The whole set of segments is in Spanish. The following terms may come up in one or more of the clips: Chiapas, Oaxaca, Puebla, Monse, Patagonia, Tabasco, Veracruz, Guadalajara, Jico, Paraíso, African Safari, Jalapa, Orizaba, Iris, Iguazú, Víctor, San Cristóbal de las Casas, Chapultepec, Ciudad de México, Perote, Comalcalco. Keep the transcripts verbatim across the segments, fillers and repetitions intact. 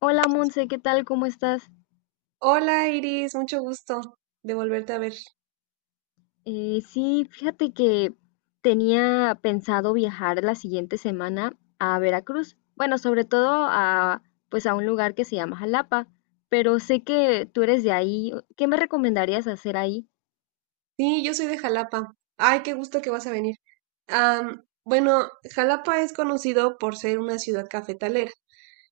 Hola Monse, ¿qué tal? ¿Cómo estás? Hola Iris, mucho gusto de volverte a ver. Eh, sí, fíjate que tenía pensado viajar la siguiente semana a Veracruz. Bueno, sobre todo a, pues a un lugar que se llama Jalapa, pero sé que tú eres de ahí. ¿Qué me recomendarías hacer ahí? Sí, yo soy de Jalapa. Ay, qué gusto que vas a venir. Am, bueno, Jalapa es conocido por ser una ciudad cafetalera.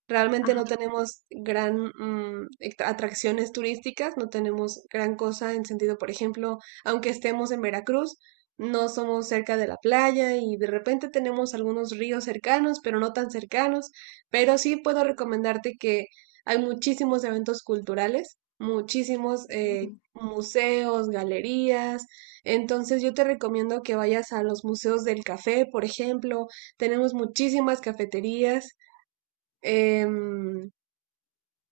Realmente Ajá. no tenemos gran mm, ect- atracciones turísticas, no tenemos gran cosa en sentido, por ejemplo, aunque estemos en Veracruz, no somos cerca de la playa y de repente tenemos algunos ríos cercanos, pero no tan cercanos. Pero sí puedo recomendarte que hay muchísimos eventos culturales, muchísimos eh, Mm. museos, galerías. Entonces yo te recomiendo que vayas a los museos del café, por ejemplo. Tenemos muchísimas cafeterías. Em,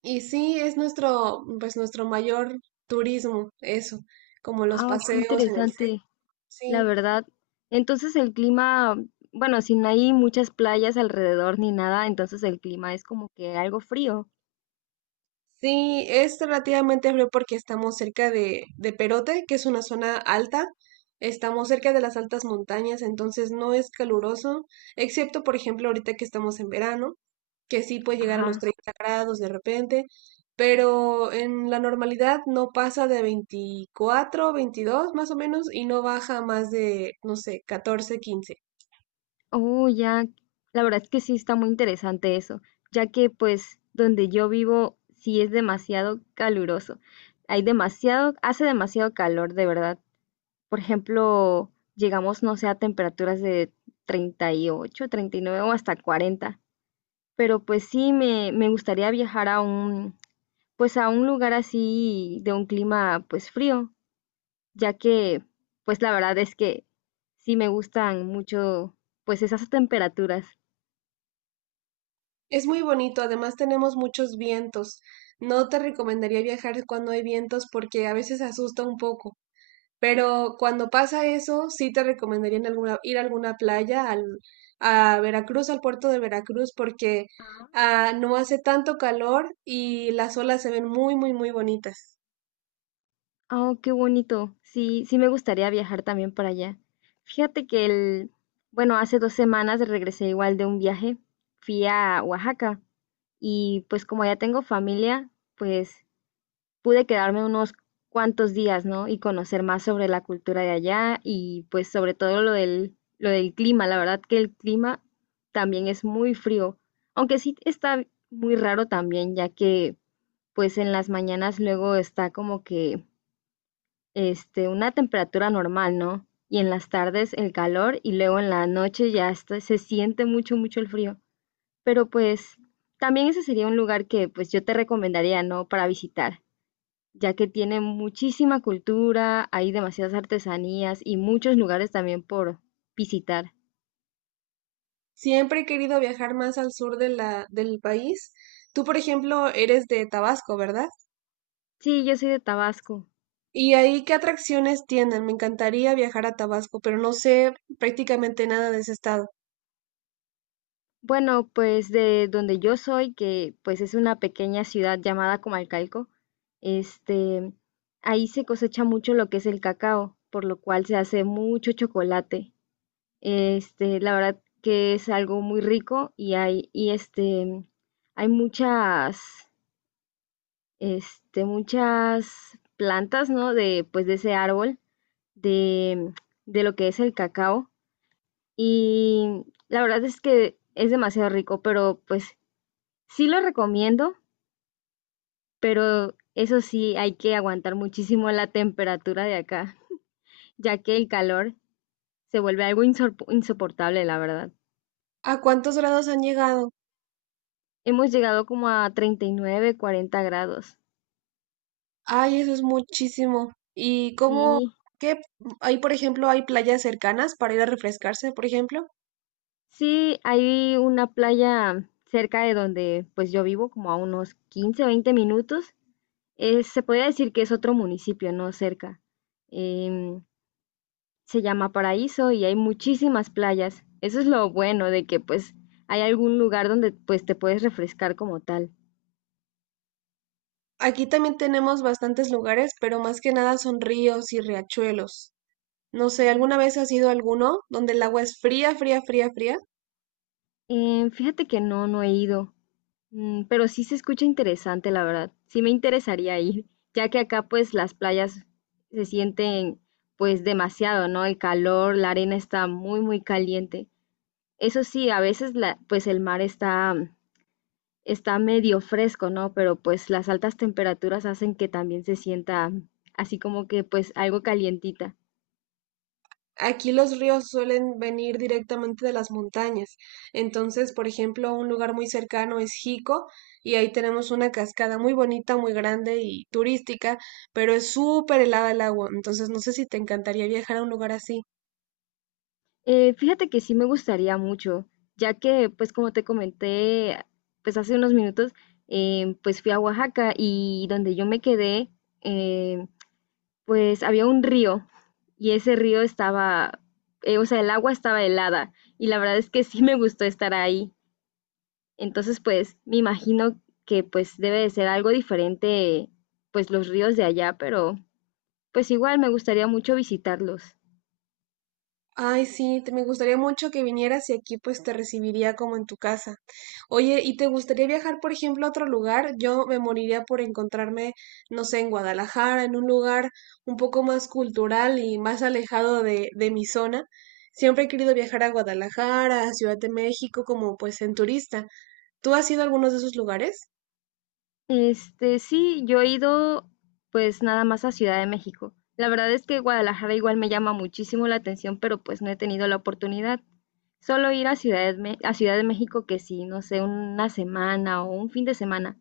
y sí, es nuestro, pues nuestro mayor turismo, eso, como los Ah, qué paseos en el. interesante, la Sí, verdad. Entonces el clima, bueno, si no hay muchas playas alrededor ni nada, entonces el clima es como que algo frío. sí, es relativamente frío porque estamos cerca de, de Perote, que es una zona alta. Estamos cerca de las altas montañas, entonces no es caluroso, excepto por ejemplo ahorita que estamos en verano, que sí puede llegar a los Ajá. treinta grados de repente, pero en la normalidad no pasa de veinticuatro, veintidós más o menos y no baja a más de, no sé, catorce, quince. Oh, ya, la verdad es que sí está muy interesante eso, ya que pues donde yo vivo sí es demasiado caluroso. Hay demasiado, hace demasiado calor, de verdad. Por ejemplo, llegamos, no sé, a temperaturas de treinta y ocho, treinta y nueve o hasta cuarenta. Pero pues sí, me, me gustaría viajar a un, pues a un lugar así de un clima pues frío, ya que pues la verdad es que sí me gustan mucho pues esas temperaturas. Es muy bonito, además tenemos muchos vientos. No te recomendaría viajar cuando hay vientos porque a veces asusta un poco, pero cuando pasa eso, sí te recomendaría en alguna- ir a alguna playa, al, a Veracruz, al puerto de Veracruz, porque ah, no hace tanto calor y las olas se ven muy, muy, muy bonitas. Oh, qué bonito. Sí, sí me gustaría viajar también para allá. Fíjate que el, bueno, hace dos semanas regresé igual de un viaje. Fui a Oaxaca y pues como ya tengo familia, pues pude quedarme unos cuantos días, ¿no? Y conocer más sobre la cultura de allá y pues sobre todo lo del, lo del clima. La verdad que el clima también es muy frío, aunque sí está muy raro también, ya que pues en las mañanas luego está como que este, una temperatura normal, ¿no? Y en las tardes el calor y luego en la noche ya está- se siente mucho, mucho el frío. Pero pues también ese sería un lugar que pues yo te recomendaría, ¿no? Para visitar, ya que tiene muchísima cultura, hay demasiadas artesanías y muchos lugares también por visitar. Siempre he querido viajar más al sur de la, del país. Tú, por ejemplo, eres de Tabasco, ¿verdad? Sí, yo soy de Tabasco. ¿Y ahí qué atracciones tienen? Me encantaría viajar a Tabasco, pero no sé prácticamente nada de ese estado. Bueno, pues de donde yo soy, que pues es una pequeña ciudad llamada Comalcalco, este, ahí se cosecha mucho lo que es el cacao, por lo cual se hace mucho chocolate. Este, la verdad que es algo muy rico y hay, y este, hay muchas, este, muchas plantas, ¿no? De, pues de ese árbol, de, de lo que es el cacao. Y la verdad es que es demasiado rico, pero pues sí lo recomiendo, pero eso sí, hay que aguantar muchísimo la temperatura de acá, ya que el calor se vuelve algo insor- insoportable, la verdad. ¿A cuántos grados han llegado? Hemos llegado como a treinta y nueve, cuarenta grados. Ay, eso es muchísimo. ¿Y cómo, Sí, qué, ahí por ejemplo, hay playas cercanas para ir a refrescarse, por ejemplo? sí, hay una playa cerca de donde pues yo vivo, como a unos quince, veinte minutos. Eh, se podría decir que es otro municipio, no cerca. Em, se llama Paraíso y hay muchísimas playas. Eso es lo bueno de que pues hay algún lugar donde pues te puedes refrescar como tal. Aquí también tenemos bastantes lugares, pero más que nada son ríos y riachuelos. No sé, ¿alguna vez has ido a alguno donde el agua es fría, fría, fría, fría? Eh, fíjate que no, no he ido. Mm, pero sí se escucha interesante, la verdad. Sí me interesaría ir, ya que acá pues las playas se sienten pues demasiado, ¿no? El calor, la arena está muy, muy caliente. Eso sí, a veces la, pues el mar está está medio fresco, ¿no? Pero pues las altas temperaturas hacen que también se sienta así como que pues algo calientita. Aquí los ríos suelen venir directamente de las montañas. Entonces, por ejemplo, un lugar muy cercano es Jico y ahí tenemos una cascada muy bonita, muy grande y turística, pero es súper helada el agua. Entonces, no sé si te encantaría viajar a un lugar así. Eh, fíjate que sí me gustaría mucho, ya que pues como te comenté pues hace unos minutos, eh, pues fui a Oaxaca y donde yo me quedé, eh, pues había un río y ese río estaba, eh, o sea, el agua estaba helada y la verdad es que sí me gustó estar ahí. Entonces, pues me imagino que pues debe de ser algo diferente, pues los ríos de allá, pero pues igual me gustaría mucho visitarlos. Ay, sí, te, me gustaría mucho que vinieras y aquí pues te recibiría como en tu casa. Oye, ¿y te gustaría viajar, por ejemplo, a otro lugar? Yo me moriría por encontrarme, no sé, en Guadalajara, en un lugar un poco más cultural y más alejado de, de mi zona. Siempre he querido viajar a Guadalajara, a Ciudad de México, como pues en turista. ¿Tú has ido a algunos de esos lugares? Este, sí, yo he ido pues nada más a Ciudad de México. La verdad es que Guadalajara igual me llama muchísimo la atención, pero pues no he tenido la oportunidad. Solo ir a Ciudad de, Me- a Ciudad de México que sí, no sé, una semana o un fin de semana.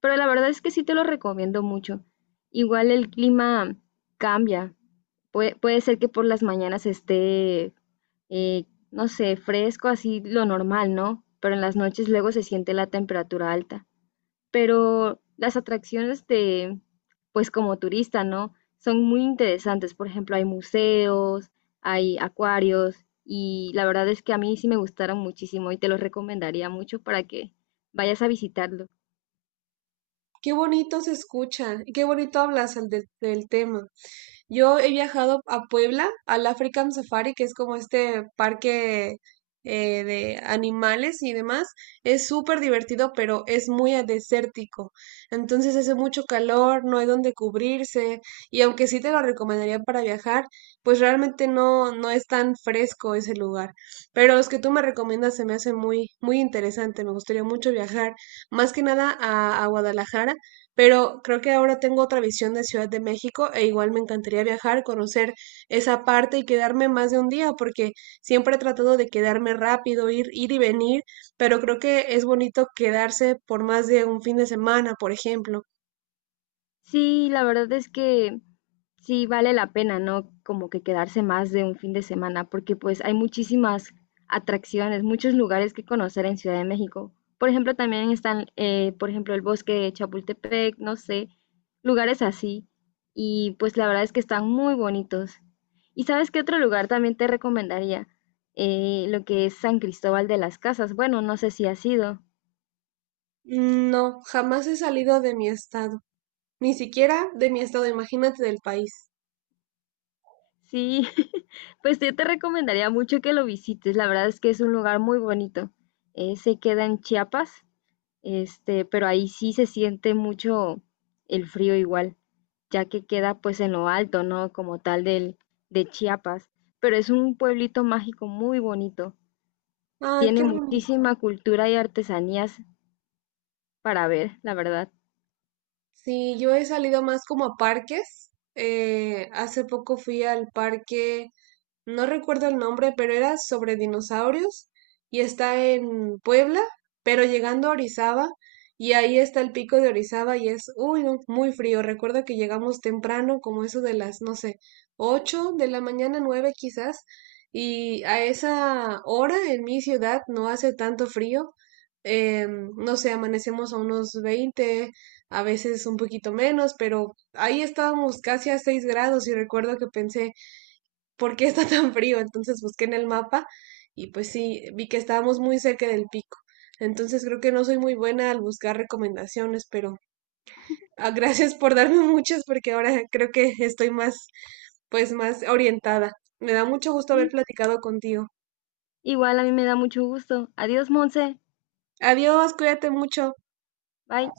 Pero la verdad es que sí te lo recomiendo mucho. Igual el clima cambia. Puede, puede ser que por las mañanas esté, eh, no sé, fresco, así lo normal, ¿no? Pero en las noches luego se siente la temperatura alta. Pero las atracciones de, pues como turista, ¿no? Son muy interesantes. Por ejemplo, hay museos, hay acuarios y la verdad es que a mí sí me gustaron muchísimo y te los recomendaría mucho para que vayas a visitarlo. Qué bonito se escucha, y qué bonito hablas al de- del tema. Yo he viajado a Puebla, al African Safari, que es como este parque, eh, de animales y demás. Es súper divertido, pero es muy desértico. Entonces hace mucho calor, no hay donde cubrirse. Y aunque sí te lo recomendaría para viajar, pues realmente no, no es tan fresco ese lugar. Pero los que tú me recomiendas se me hace muy, muy interesante. Me gustaría mucho viajar más que nada a, a Guadalajara, pero creo que ahora tengo otra visión de Ciudad de México e igual me encantaría viajar, conocer esa parte y quedarme más de un día, porque siempre he tratado de quedarme rápido, ir, ir y venir, pero creo que es bonito quedarse por más de un fin de semana, por ejemplo. Sí, la verdad es que sí vale la pena, ¿no? Como que quedarse más de un fin de semana, porque pues hay muchísimas atracciones, muchos lugares que conocer en Ciudad de México. Por ejemplo, también están, eh, por ejemplo, el bosque de Chapultepec, no sé, lugares así. Y pues la verdad es que están muy bonitos. ¿Y sabes qué otro lugar también te recomendaría? Eh, lo que es San Cristóbal de las Casas. Bueno, no sé si has ido. No, jamás he salido de mi estado, ni siquiera de mi estado, imagínate del país. Sí, pues yo te recomendaría mucho que lo visites. La verdad es que es un lugar muy bonito. Eh, se queda en Chiapas, este, pero ahí sí se siente mucho el frío igual, ya que queda pues en lo alto, ¿no? Como tal del, de Chiapas. Pero es un pueblito mágico muy bonito. Ay, Tiene qué bonito. muchísima cultura y artesanías para ver, la verdad. Sí, yo he salido más como a parques. Eh, hace poco fui al parque, no recuerdo el nombre, pero era sobre dinosaurios y está en Puebla, pero llegando a Orizaba y ahí está el pico de Orizaba y es uy, no, muy frío. Recuerdo que llegamos temprano, como eso de las, no sé, ocho de la mañana, nueve quizás, y a esa hora en mi ciudad no hace tanto frío. eh, no sé, amanecemos a unos veinte, a veces un poquito menos, pero ahí estábamos casi a seis grados y recuerdo que pensé, por qué está tan frío. Entonces busqué en el mapa y pues sí, vi que estábamos muy cerca del pico. Entonces creo que no soy muy buena al buscar recomendaciones, pero ah, gracias por darme muchas porque ahora creo que estoy más, pues más orientada. Me da mucho gusto haber Sí, platicado contigo. igual a mí me da mucho gusto. Adiós, Monse. Adiós, cuídate mucho. Bye.